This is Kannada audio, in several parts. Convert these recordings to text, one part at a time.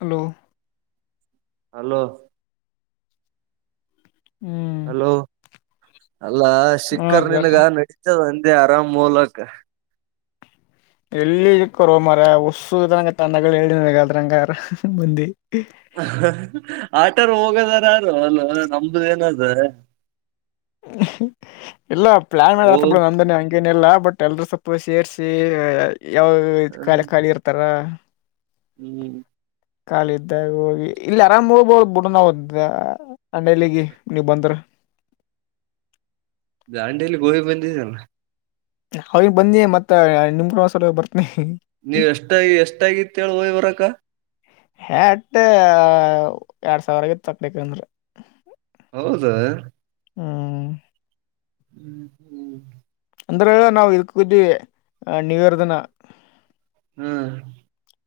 ಹಲೋ ಹಲೋ ಹ್ಮ್ ಹಲೋ ಅಲ್ಲಾ ಹ ಶಿಖರ್ ಇವತ್ತು ನಿನ್ಗ ನಡೀತದ ಅಂದೇ ಆರಾಮ್ ಮೂಲಕ ಎಲ್ಲಿಕ್ಕೋ ಮರ ಹಸುಂಗ ತಂಡಗಳು ಹೇಳಗದ್ರಂಗ ಮಂದಿ ಆಟರು ಹೋಗದಾರಾರು ಅಲ್ವ ನಮ್ದು ಏನದ ಇಲ್ಲ ಪ್ಲಾನ್ ಮಾಡಲೆ ಓ ಇತ ಬಿಡ ನಂದ ತನೆ ಈನೆಲ್ಲ ಬಟ್ ಎಲ್ರೂ ಸ್ವಪ್ಪು ಸೇರಿಸಿ ಯಾವ ಖಾಲಿ ಖಾಲಿ ಇರ್ತಾರ ಹ್ಮ್ ಕಾಲ ಇದ್ದಾಗ ಹೋಗಿ ಇಲ್ಲಿ ಆರಾಮ್ ಹೋಗಬಹುದು ಬಿಡ ನಾವವು ಅಂಡಲ್ಲಿಗೆ ನೀವ್ ಬಂದ್ರ ದಾಂಡಿಯಲಿ ಗೋಹಿ ಬಂದಿದೆಲ್ಲ ಅವಿಗೆ ಬಂದಿ ಮತ್ತ ನಿಮಪವಾಸ ಬರ್ತನಿ [unintelligible] ನೀವ್ ಎಷ್ಟ ಎಷ್ಟಾಗಿತ್ತೇಳ ಹ್ವರಕ್ಕ [unintelligible] ಹಟ್ಟ ಎರಡ್ ಸಾವಿರಗ ತಗಲಿಕ್ಕಂದ್ರ [unintelligible] ಹೌದಾ [unintelligible] ಹ್ಮ [unintelligible] ಹ್ಮ್ [unintelligible] ಅಂದ್ರ ನಾವ್ ಇದ ಕ್ದಿ ನ್ಯೂ ಇಯರ್ ಧಿನ [unintelligible] ಹ್ಮ್ [unintelligible]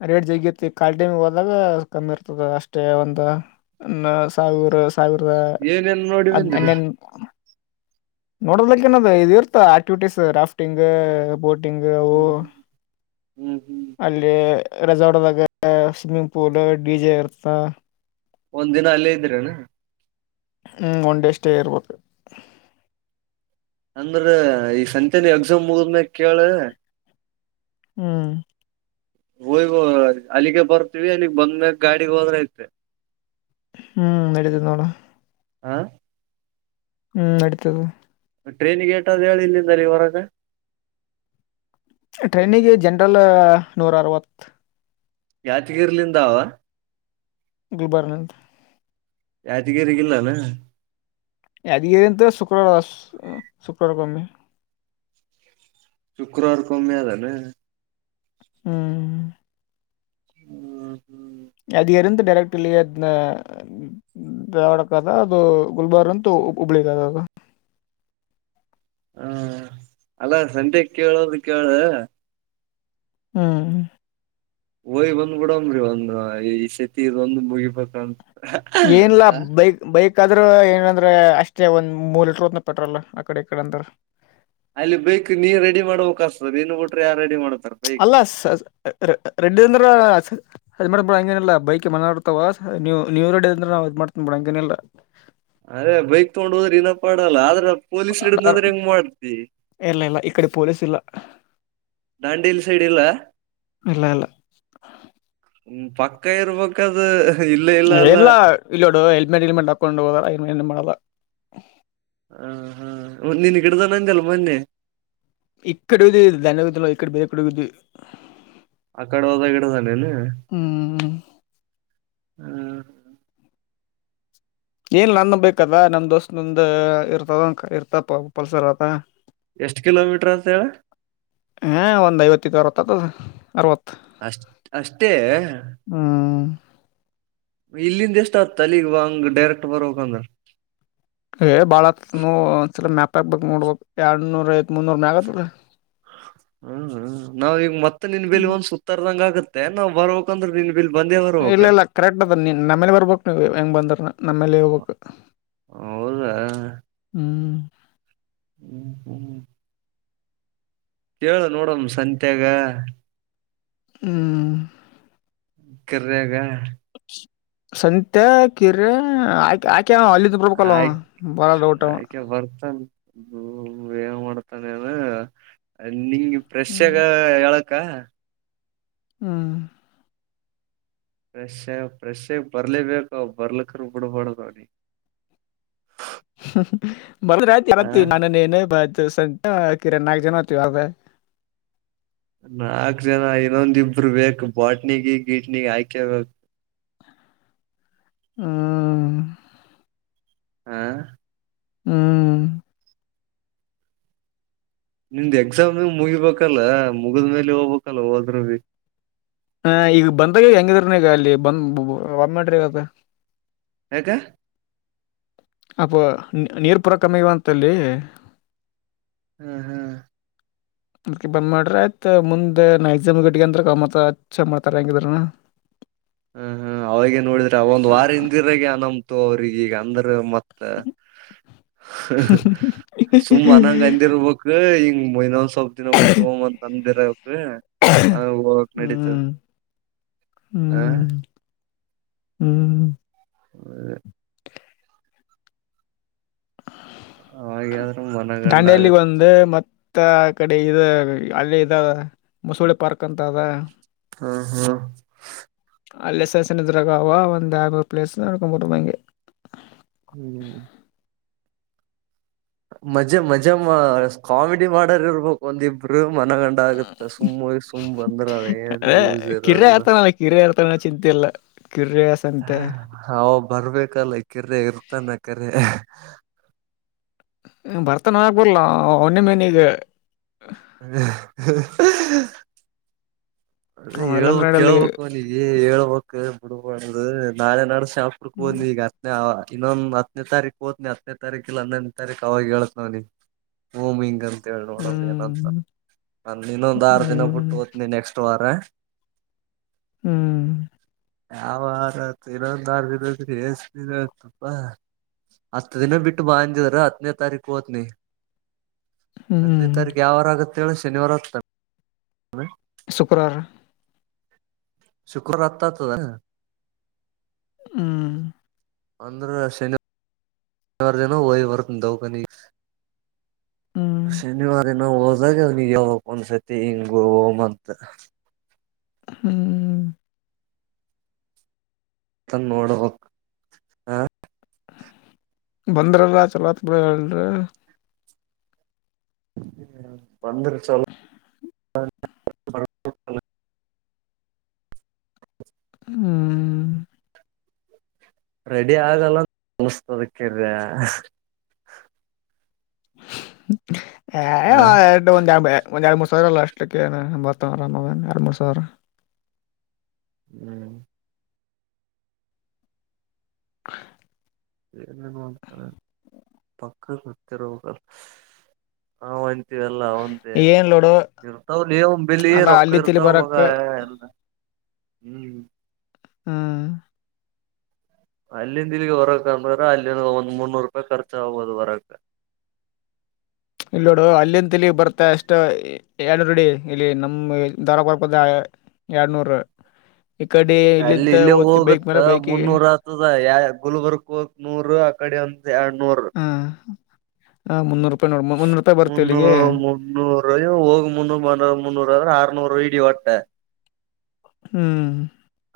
ರೇಟ್ ಜಗಿಯತಿ ಕ್ವಾಲಿಟಿ ಹೋದಾಗ ಕಮ್ಮಿ ಇರ್ತದ ಅಷ್ಟೇ ಒಂದು [unintelligible] ನ ಸಾವಿರ ಸಾವಿರದ ಏನೇನ್ ನೋಡಿ ಅದ್ನ್ ಬಂದಿರಿ [unintelligible] ನೋಡೋದಕ್ಕ ನ ಇದು ಇರ್ತ ಆಕ್ಟಿವಿಟೀಸ್ ರಾಫ್ಟಿಂಗ್ ಬೋಟ್ [unintelligible] ಡಿಂಗವು ಹ್ಮ್ ಹ್ಮ್ ಹ್ಮ್ ಅಲ್ಲಿ [unintelligible] ರೆಸಾರ್ಟದಾಗ ಸ್ವಿಮ್ಮಿಂಗ್ ಪೂಲ್ ಡಿ ಜೆ ಇರ್ತ ಒಂದ್ ದಿನ ಅಲ್ಲೇ ಇದ್ರೆನ ಹ್ಂಗೆ ಒನ್ ಡೇ ಸ್ಟೇ ಇರ್ಬೇಕು ಅಂದ್ರ ಈ ಸಂತನಿ ಎಕ್ಸಾಮ್ ಮುಗದ್ಮ್ಯ ಕೇಳ [unintelligible] ಹ್ಮ್ [unintelligible] ಹೋಯ್ ಅಲ್ಲಿಗೆ ಬರ್ತವಿ ಅಲ್ಲಿಗ್ ಬಂದ್ಮ್ಯಾಗ ಗಾಡಿಗೆ ಹೋದ್ರೆ ಐತೆ [unintelligible] ಹ್ಮ್ ನೆಡಿತತಿ ನೋಡ [unintelligible] ಆ [unintelligible] ಹ್ಮ್ ನಡಿತದ [unintelligible] ಟ್ರೈನ್ಗೆಟಾದ್ ಹೇಳ ಇಲ್ಲಂದ ರೀ ಹೊರಗೆ [unintelligible] ಟ್ರೈನಿಗೆ ಜನರಲ್ ನೂರ ಅರವತ್ತು [unintelligible] ಯಾತಿಗಿರ್ಲಿಂದ [unintelligible] ಗುಲ್ಬರ್ನಂತ [unintelligible] ಯಾದಗರಿಗಿಲ್ಲಾನ [unintelligible] ಅದತ ಶುಕ್ರವಾರು ಶುಕ್ರವಾರ ಕಮ್ಮಿ [unintelligible] ಶುಕ್ರವಾರ ಕಮ್ಮೆ ಅದಾನ [unintelligible] ಹ್ಮ್ [unintelligible] ಹ್ಮ್ ಹ್ಮ್ [unintelligible] ಅದು ಎಂತ ಡೈರಕ್ಟ್ಲ್ಲಿ [unintelligible] ದೇವಾಡಕ್ದ ಅದು ಗುಲ್ಬರ್ ಅಂತೂ ಹುಬ್ಳಿ ಅದ ಅದು [unintelligible] ಹಾ ಅಲ್ಲ ಸಂತೆ ಕೇಳೋದು ಕೇಳ [unintelligible] ಹ್ಮ್ [unintelligible] ಹೊಯ್ ಬಂದ್ ಬಿಡಂಬ್ರಿ ಒಂದ್ ಈ ಶತಿ ಇದ ಒಂದ್ ಮುಗಿಬೇಕ [unintelligible] ಏನಿಲ್ಲ ಬೈಕ್ ಬೈಕ್ ಆದ್ರ ಏನಂದ್ರೆ ಅಷ್ಟೇ ಒಂದ್ ಮೂರ್ ಲೀಟ್ರ ಹೊತದ ಪೆಟ್ರೋಲ್ ಆ ಕಡೆ ಈ ಕಡೆ ಅಂದ್ರ ಅಲ್ಲಿ ಬೈಕ್ ನೀ ರಡಿ ಮಾಡಬೇಕಾತದ ನೀನ್ ಬಿಟ್ರ ಯಾರ ರಡಿ ಮಾಡ್ತಾರ ಬೈಕ್ ಅಲ್ಲ ಸ ರೆಡಿ ಅಂದ್ರ ಅದ ಮಾಡ್ಬ ಬಿಡ ಹಂಗೆನಿಲ್ಲ ಬೈಕ್ ಮನ್ನಾರ ಇರತ್ತಾವ ನೀವ ರಡಿ ಅಂದ್ರ ನಾವ್ ಮಾಡ್ತನ್ ಬಿಡ ಹಂಗನಿಲ್ಲ ಅದೇ ಬೈಕ್ ತಗೊಂಡ ಹೋದ್ರೆ ಇನಪ್ಪಾಡಲ್ಲ ಆದ್ರ ಪೊಲೀಸ್ ಹಿಡ್ದದನಂದ್ರ ಹೆಂಗ ಮಾಡ್ತಿ ಇರ್ಲ ಇಲ್ಲ ಇಕಡಿ ಪೊಲೀಸ್ ಇಲ್ಲ ದಾಂಡೇಲಿ ಸೈಡ್ ಇಲ್ಲ ಇಲ್ಲ ಇಲ್ಲ ಹ್ಮ ಪಕ್ಕ ಇರ್ಬೇಕದು ಇಲ್ಲ ಇಲ್ಲ ಅಲ್ಲ ಎಲ್ಲ ಇಲ್ಲೋಡು ಹೆಲ್ಮೆಟ್ ಇಲ್ಮೆಟ್ ಹಾಕೊಂಡು ಹೋದ ಏನ್ ಮಾಡಲ್ಲ ಹ ಹಾ ನಿನ್ ಗಿಡ್ದ ನಂದಲ್ಲೆ ಮೊನ್ನೆ ಇಕ್ಕಡೆ ದಧಂಡವಿದ ಇಡೆ ಬರೆಡೆ [unintelligible] ಆಕಡಿ ಹೋದಾಗ ಹಿಡ್ಧನ ಏನ ಹ್ಮ್ ಹ ಏನಿಲ್ಲ ನಂದ್ ಒಂದ್ ಬೈಕದ ನಮ ದೋಸ್ತ್ ನಂದ ಇರ್ತದ ಇರ್ತ ಪಲ್ಸರ್ದ ಎಷ್ಟ ಕಿಲೋಮೀಟರ್ ಆತದ ಹೇಳ ಹಾ ಒಂದ ಐವತ್ತಿದ ಅರವತ್ತತ್ತೊದದ ಅರವತ್ತ ಅಷ್ಟ ಅಷ್ಟೇ ಹ್ಮ್ ಇಲ್ಲಿಂದ ಎಷ್ಟ ಆತದ ಅಲ್ಲಿಗ ಹಂಗ ಡೈರೆಕ್ಟ್ ಬರಬೇಕಂದ್ರ ಏ ಭಾಳ ಆಗ್ತದ ನ ಒಂದಸಲ ಮ್ಯಾಪ್ ಹಾಕ್ಬೇಕ್ ನೋಡ್ಬೇಕು ಎರಡನೂರ ಐತ್ ಮುನ್ನೂರ ಮ್ಯಾಗ ಆತದ ರೀ ಹ್ಮ್ ಹ ನಾವ ಈಗ ಮತ್ತ ನಿನ್ ಬಲಿ ಒಂದ್ ಸುತ್ತಾರ್ದಂಗ ಆಗತ್ತೆನ ನಾವ್ ಬರ್ಬೇಕಂದ್ರ ನಿನ್ ಬಂದೆವ ಇಲ್ಲ ಇಲ್ಲ ಕರೆಕ್ಟ್ ಅದ ನೀ ನಮ್ಮೇಲೆ ಬರ್ಬೇಕು ನೀವು ಹೆಂಗ್ ಬಂದ್ರ ನಮ್ಮೇಲೆ ಹೋಗ್ಬೇಕ ಹೌದಾ ಹ್ಮ್ ಹ್ಮ್ ಹ್ಮ್ ಹ್ಮ ಹೇಳ ನೋಡಮ್ಮ ಸಂತ್ಯಾಗ ಹ್ಮ್ ಕರಾಗ ಸಂತೆ ಕಿರೆ ಆಕೆ ಆಕೆ ಅವ ಅಲ್ಲಿದ ಬರ್ಬೇಕಲ್ಲ ಆಯ್ತ ಆಯ್ಕಾ ಬರ್ತನ್ [unintelligible] ಹ್ಮ ಏನ್ ಮಾಡ್ತಾನೆನ ನಿಂಗೆ ಹ್ಮ್ ಫರಶೆಗ ಹೇಳ ಕಾ ಹ್ಮ್ ಫೆಶ್ಫ್ರೆಶ್ಗ್ ಬರ್ಲೇಬೇಕ ಬರ್ಲೀಕ್ರ ಬೀಡಬಾಡದ ಅವನಿಗ [inaudible] ಆ [unintelligible] ನಾನ ನೀನ ಮತ್ತ ಸಂತೆ ಕಿರೆ ನಾಲ್ಕ ಜನ ಆತಿವ ಅಬೆ ನಾಕ್ ಜನ ಇನ್ನೊಂದ ಇಬ್ರು ಬೇಕು ಬಾಟ್ನಿಗೆ ಗೀಟ್ನಿಗಿ ಹಾಕೇಬೇಕು ಹ್ಮ್ ಹ್ಮ ಹ್ಮ್ ನಿಮ್ದ್ ಎಕ್ಸಾಮ್ ಮುಗಿಬೇಕಲ್ಲ ಮುಗಿದ್ಮೆಲೆ ಹೋಗ್ಬೇಕಲ್ಲ ಹೋದರು ಭಿ ಹ ಈಗ ಬಂದಾಗೆವ ಹೆಂಗಿದ್ರನ ಈಗ ಅಲ್ಲಿ ಬಂದ್ ಮಾಡೆರ ಇವಾಗ ಯಾಕ ಅಪ್ಪ ನೀರ ಪುರ ಕಮಿ ಆಗ್ಯವ ಅಂತಲ್ಲಿ ಹ್ಮ ಹ್ಮ್ [inaudible] ಅದ್ಕೆ ಬಂದ್ ಮಾಡ್ರಿ ಆಯ್ತ ಮುಂದೆ ನ ಎಕ್ಸಾಮ್ ಗಡ್ಗ ಅಂದ್ರ ಮತ್ತ ಅಚ್ಚ ಮಾಡ್ತಾರ ಹೆಂಗಿದ್ರನ [inaudible] ಹ ಹ ಅವಾಗೇ ನೋಡಿದ್ರ ಒಂದ ವಾರ ಹಿಂದಿರಗನ ಅನಂತು ಅವ್ರಗ ಈಗ ಅಂದ್ರ ಮ ಅ ಸುಮ್ಮ್ ಅನಂಗಂದಿರ್ಬೇಕ. ಎ ಹಿಂಗ ಮೀ ಇನೊಂದ ಸೊಲ್ಪ ದಿನ ಬಿಟ್ಟ ಹೋಮ್ ಅಂತ ಅಂದಿರಕ್ರ ಆ ಹೋಗಕ್ ನಡೀತ. ಹ್ಮ ಹ್ಮ. [inaudible] ಅವಾಗ್ಯಾದ್ರ ಮನಗಂಡ ದಾಂಡೆಯಲ್ಲಿ ಆಗತ್ತ ಒಂದ ಮ ತ್ತ ಅಕಡೆ ಇದ ಅಲ್ಲಿ ಇದವ ಮಸೂಳೆ ಪಾರ್ಕ್ ಅಂತ ಅದ. ಹಾ ಹಾ ಅಲ್ಲೇ ಸಸಣ ಇದ್ರಾಗ ಅವ ಒಂದ ಎ ಮೂ ಪ್ಲೇಸ್ ನಡ್ಕೊಂಡಂಬ್ರ ಹಂಗೆ ಹ್ಮ. ಮಜ ಮಜ ಮ ಕಾಮಿಡಿ ಮಾಡರ ಇರ್ಬೇಕ ಒಂದಿಪ್ ಬ್ರು ಮನಗಂಡ ಆಗತ್ತ ಸುಮ್ಮ ಸುಮ್ ಬಂದ್ರ ಅದ ಏನ್ ಯೂಸ್ ಇರಲ್ಲ. ಕಿರ ಇರ್ತನ ಚಿಂತ ಇಲ್ಲ ಕಿರ ಸಂತೆ ಹ ಬರ್ಬೇಕಲ್ಲ ಕಿರೆ ಇರ್ತಾನ ಕರೇ. ಬರ್ತಾನ ಅನ್ನಬರಲ್ಲ ಅವನ ನನೀಗ [unintelligible] ರೀ ಅವ ಇ ಇಲ್ಲಾಂದ್ರೆ ನಡೆಯಲ್ಲ ಈಗ ಕೇಳ್ಬೇಕ್ಲಾ. ಎ ಹೇಳ್ಬಕ ಬಿಡ್ಬ ಅು ನಾಳೆ ನಾಡು ಶಾಪರ್ಕ್ ಬಂದಿ ಈಗ ನ ಇನ್ನೊಂದ ಹತ್ತನೇತಾರೀಕ ಒತ್ನಿ ಹತ್ತನೇ ತಾರೀಕ ಇ ಹೊನೇ ತಾರೀಕು ಅವಾಗ ಹ ಹೇಳತ್ ನ್ ನೀ ಓ ಮಿಂಗಲ್ [unintelligible] ನೋಡ ಏನಂತ ಹ್ಮ್ ನಾನ ಇನ್ನೊಂದ ಆರ ದಿನ ಬಿಟ್ಟ ಹ್ಮ್ ಹೊತ್ನಿ ನೆಕ್ಸ್ಟ್ ವಾರ ಹ್ಮ. [unintelligible] ಹತ್ತ ದಿನ ಬಿಟ್ಟ ಬಾ ಅಂದಿದ್ರ ಹತ್ತನೇ ತಾರೀಕ ಹೊತ್ನಿ. ಹತ್ತನೇ ಹ್ಮ್ ತಾರೀಕ ಯಾವಾರ ಆಗತ್ತೆೇಳ ಶನಿವಾರ ಆಗತ್ತ. ಶುಕ್ರಾರ. ಶುಕ್ರರ್ ಅತ್ತಾತದ. ಹ್ಮ. ಅಂದ್ರ ಶನ ರ್ದನ ಓ ಬರ್ತನ ದವ್ಕನಿಗಿ ಹ್ಮ್ ಶನಿವಾರಿನ್ ನಾ ಹೋದಾಗ ಅವ್ನಿಗ ಯಪ ಒಂದಸತಿ ಹಿಂಗ ಹೋಮ ಅಂತ ಹ್ಮ. ತ ನೋಡಬ ಬಂದ್ರಲ್ಲ ಚಲೋತ ಬ ಳ ಬಂದ್ರ ಚಲೋ. ಹ್ಮ. ರೆಡಿ ಆಗಲ್ಲ ಅನಸ ತದಕ್ಕ ದ ಹ [unintelligible] ಒಂದ್ ಯಾ ಬ [unintelligible] ಸಾ ಅಷ್ಟಕ್ಕ [unintelligible] ಹ್ಮ. [inaudible] ಏನೇನೋ ಅಂತರ ಪಕ್ಕ ಗೊತ್ತಿರಬೇಕಲ್ಲ. ಹಾ ಒಂತೀವೆ ಅಲ್ಲ ಒಂದೇ ಏನ್ ಲೋಡು ಇರ್ತಾವ ಲೇ ಅವ್ನ ಬಲಿ ಅಲ್ಲ ರೊಕ್ಕ ಅಲ್ಲಿ ತಿಳಿ ಇರ್ತಾವ ಮಗ ಬರಕ್ ಎಲ್ಲ ಹ್ಮ. ಹ್ಮ. ಅಲ್ಲಿಂದ ಇಲ್ಲಿಗ ಬರಕ್ ಅಂದ್ರ ಅಲ್ಲಿಂದ ಒಂದ್ ಮುನ್ನರ ಪಾಯಿ ಕರ್ಚ ಆಗ್ಬದು ಬರಕ್ ಇಲ್ಲ ನೋಡು ಅಲ್ಲಿನ ಇಲ್ಲಿ ಬರ್ತ ಎಷ್ಟ. ಎರಡ್ನೂರುಡಿ ಇಲ್ಲಿ ನಮ ದಾರ ಕೊರ್ಕದ ಎರಡ್ನೂರು ಈ ಕಡೆ ಇಲ್ಲಿಂತ ಓದ್ತ ಬೈಕ್ ಮೇಲೆ ಬೈಕ್ ದ ಯ ಗುಲ್ಬರ್ಗ್ ಹಕ್ ನೂರ್ ಆ ಕಡೆ ಒಂದ ಎರಡ್ ನೂರ್ ಹಾ ಹ ಮುನ್ನೂರು ರೂಪಾಯಿ ನೋಡ ಮುನ್ನೂರು ರೂಪಾಯಿ ಬರ್ತೀವಿ ಇಲ್ಲಿಗೆ ಮುೂರು ಹೋಗಿ ಮುನ್ನೂರು ಮುನ್ನೂರ ಆದ್ರ ಆರ್ನೂರು ಇಡಿ ಒಟ್ಟೆ ಹ್ಮ್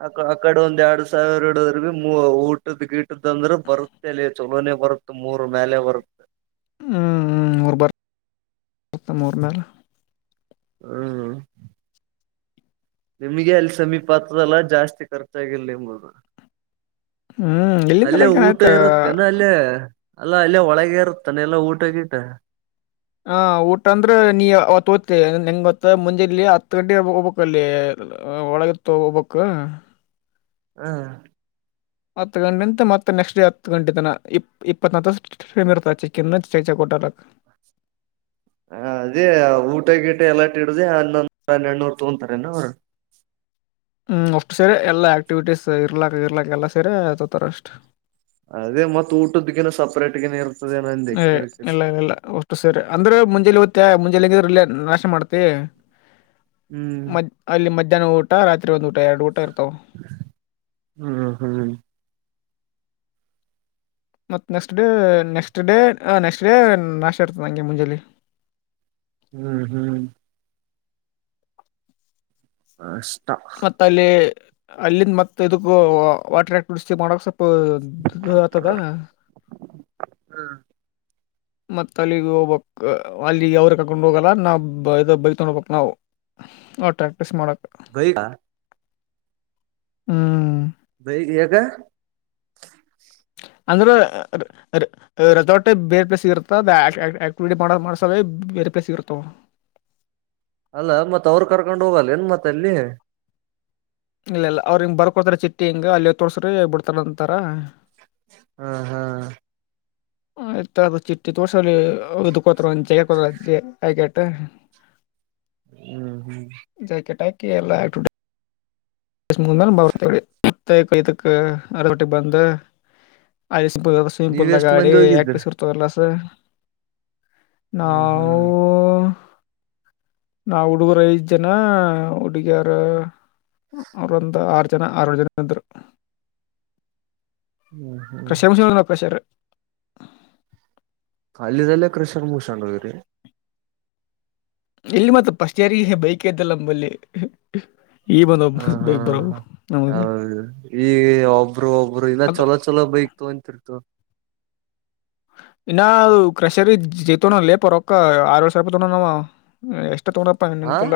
ಅ ಆ ಕಡೆ ಒಂದ್ ಎರಡ್ ಸಾವಿರ ಎರಡದ್ ಭ ಊಟದ ಗಿಟದ ಅಂದ್ರೆ ಬರುತ್ತಲ ಚಲೋನೆ ಬರುತ್ತ ಮೂರ್ ಮೇಲೆ ಬರುತ್ತೆ ಹ್ಞ ಅವರು ಬರ್ ಬರ್ತ ಮೂರ ಮೇಲೆ ಹ್ಮ್ [inaudible] ನಿಮ್ಗೆ ಅಲ್ಲಿ ಸಮೀಪ ಹತ್ತದಲ್ಲ ಜಾಸ್ತಿ ಖರ್ಚಾಗಿರ್ಲಿ ನಿಂಬುದು ಹ್ಮ್ ಅಲ್ಲೇ ಇಲ್ಲಿಂದಲಕ ಊಟ ಆಯ್ತ ಇರುತ್ತೆನೆ ಅಲ್ಲ ಅಲ್ಲೇ ಅಲ್ಲ ಅಲ್ಲೇ ಒಳಗೆ ಇರುತ್ತಾನೆ ಎಲ್ಲಾ ಊಟಗಿಟ್ಟ ಹ ಊಟ ಅಂದ್ರೆ ನೀ ಅವತ್ತು ಓದ್ತ ನಂಗತ್ ಮುಂಜೆಲ್ಲಿ ಹತ್ತು ಗಂಟೆ ಹೋಗ್ಬೇಕಲ್ಲಿ ಒಳಗೆ ಹೋಗಬೇಕು ಹಾ ಹತ್ತು ಗಂಟೆ ಅಂತ ಮತ್ತೆ ನೆಕ್ಸ್ಟ್ ಡೇ ಹತ್ತು ಗಂಟೆ ತನ ಇಪ್ ಇಪ್ಪ ಮರ್ತಾೆಿನ್ನ [unintelligible] ಚೈಚೆ ಕೋಟಲ್ಲಕ್ ಹ ಅದೇ ಊಟ ಗೀಟ ಎಲ್ಲಾಟಿ ಇಡ್ದ ಹನ್ನೊಂದು ಹನ್ನೆರಡ್ನೂರ್ ತೊಗೊಂತಾರೆ ನ ಹ್ಮ್ ಅಷ್ಟ್ ಸೇರಿ ಎಲ್ಲಾ ಆಕ್ಟಿವಿೀಸ್ ಇರ್ಲಾಕ್ ಇರ್ಲಾಕ್ ಎಲ್ಲಾ ಸರಿ ಆೊತಾರ ಅಷ್ಟ್ ಅದೇ ಮತ್ತ ಊಟಕ್ಕನು ಸಪ್ರೇಟ್ಗ ಇರ್ ಏ್ ಎಲ್ಲಲ್ಲ ಅಷ್ಟು ಸೇರಿ ಅಂದ್ರೆ ಮುಂಜೆಲಿ ಓ್ಾ ಮುಂಜೆಲಿ ಇಲ್ಲ ನಾಶಟ ಮಾಡ್ತಿ ಹ್ಮ್ ಅಲ್ಲಿ ಮಧ್ಯಾಹ್ನ ಊಟ ರಾತ್ರಿ ಒಂದ್ ಊಟ ಎರಡು ಊಟ ಇರ್ತಾವ [unintelligible] ಹ್ಮ ಹ್ಮ್ ಮತ್ತ next day next day next day ನಾಶ ಇರ್ತದೆ ನಂಗೆ ಮುಂಜೇೆಯಲ್ಲಿ ಹ್ಮ್ ಹ್ಮ್ ನಷ್ಟ ಮತ್ತ ಅಲ್ಲಿ [inaudible] ಅಲ್ಲಿಂದ ಮತ್ತತ್ ಇದಕ್ಕ ವಾಟರ್ [unintelligible] ಮಾಡಕ ಸ್ವಲ್ಪ [unintelligible] ಆತದ [unintelligible] ಹ್ಮ್ ಮತ್ತ ಅಲ್ಲಿಗೆ ಹೋಗ್ಕ್ ಅಲ್ಲಿ ಅವ್ರ ಕರ್ಕೊಂಡು ಹೋಗಲ್ಲ ನಾವು ಬೈತೊಂಡು [inaudible] ನಾವು [unintelligible] ಅವ ಪ್ರಟಾಕ್ಟಿಸ್ ಮಾಡಕ್ ಗೈಾ ಹುಂ ಬೈ ಯಗ ಅಂದರ ರೆಾರ್ಟೇ ಬೇರೆ ಪ್ಲೇಸ್ ಇರುತ್ತ ಆಕ್ಟಿವಿಟಿ ಮಾಡ ಮಾಡಸೇ ಬೇರೆ ಪ್ಲೇಸ್ ಇರುತ್ತಾವ ಅವ ಅಲ್ಲ ಮತ್ ಅವರು ಕರ್ಕೊಂಡ್ ಹೋಗಲ್ಲ ಏನ್ ಮತ್ತ ಅಲ್ಲಿ ಇಲ್ಲ ಇಲ್ಲ ಅವ್ರ ಹಿಂಗ ಬರ್ಕೊಡ್ತಾರೆ ಚಿಟ್ಟಿ ಹಿಂಗ ಅಲ್ಲಿ ತೋರ್ಸ್ರ ಬಿಡ್ತಾನಿ ಅಂತಾರ ಹ್ ಹ್ ಆಯ್ತ ಅದು ಚಿಟ್ಟಿ ತೋರ್ಸಲ್ಲಿ ಇದು್ಕೋತ ಒಂದ ಜಗತ ಆಾಕೆಟ್ಟ ಹ್ಮ್ ಹ್ಮ್ ಜಾಕೆಟ್ ಹಾಕಿ ಎಲ್ಲಾ [unintelligible] ಅರೊಟ್ಟಿಗೆ ಬಂದು [inaudible] ನೀವ್ [unintelligible] ಎಷ್ಟ್ ಗಾಡಿ ಮಂದಿ ಹೋಗಿದ್ರಿ [unintelligible] [unintelligible] ಹ್ಮ್ ನಾವು ಹ್ಮ್ ನಾ ಹುಡುಗರು ಐದು ಜನ ಹುಡುಗಿಯಾರ ಅವರುೊಂದು ಆರು ಜನ ಆರು ಜನ ಇದ್ರು [unintelligible] ಕೃಷಂಶ್ರು ಪ್ರ ಸರ್ ಅಲ್ಲಿದೆಲ್ಲೇ ಕೃಷ್ಣನ್ [unintelligible] ಇಲ್ಲಿ ಮತ್ತ ಪಫಸ್ಟ್ ಯಾರ ಬೈಕ್ ್ದಲ್ಲ ನಂಬಲ್ಲಿ ಈ ಬಂದು ಒಬ್ಬ ಹಾ ಹಾ [unintelligible] ಹ ಬರೋವು ನಮಗೆ ಹೌದು ಈ ಒಬ್ರು ಒಬ್ಬರು ಇಲದ ಅದು ಚೊಲೋ ಚಲ ಬೈಕ್ತು ತೊಗರ್ತಿತೊಗ ಇನ್ನ ಅದು ಕ್ರಷರ ಜತನ ಲಪ ರೊಕ್ಕ ಆರು ವಷ ಸರ್ಪತೊಂಡ ನವ ಹ್ಮ ಎಷ್ಟ ತಗೊಂಡಪ್ಪಾ ಹಾ ನೆನನ್ನ್ಪಿಲ್ಲ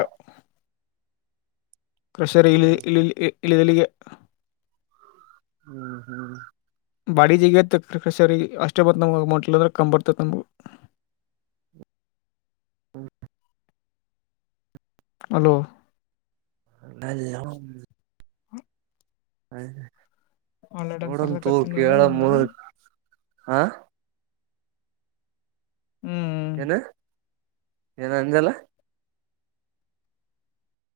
ಕೃಷರಿ ಹ್ಮ್ ಇ ಇಳಿದಲಿಗೆ ಹ್ಮ್ ಹ್ಮ್ ಬಾಡಿ ಜಿಗ ಕ ಅಷ್ಟೇ ಬತ್ತು ನಮ ಅಗಮಂಟ್ಲ ಅ್ರೆ ಕಂಬರ್ತತ್ ನಮ್ಗೆ ಹ್ಮ ಹಲೋ ಹಲ್ಲೋ [unintelligible] [unintelligible] ಆನ್ಲೈನ್ ನೋಡಂತು ಕರ್ಸಕತ್ತೀನಿ ಕೇಳ ಅಂದ್ರ ಹಾ ಹ್ಮ [unintelligible] ಏನು ಏನ ಅಂದಿಲ್ಲ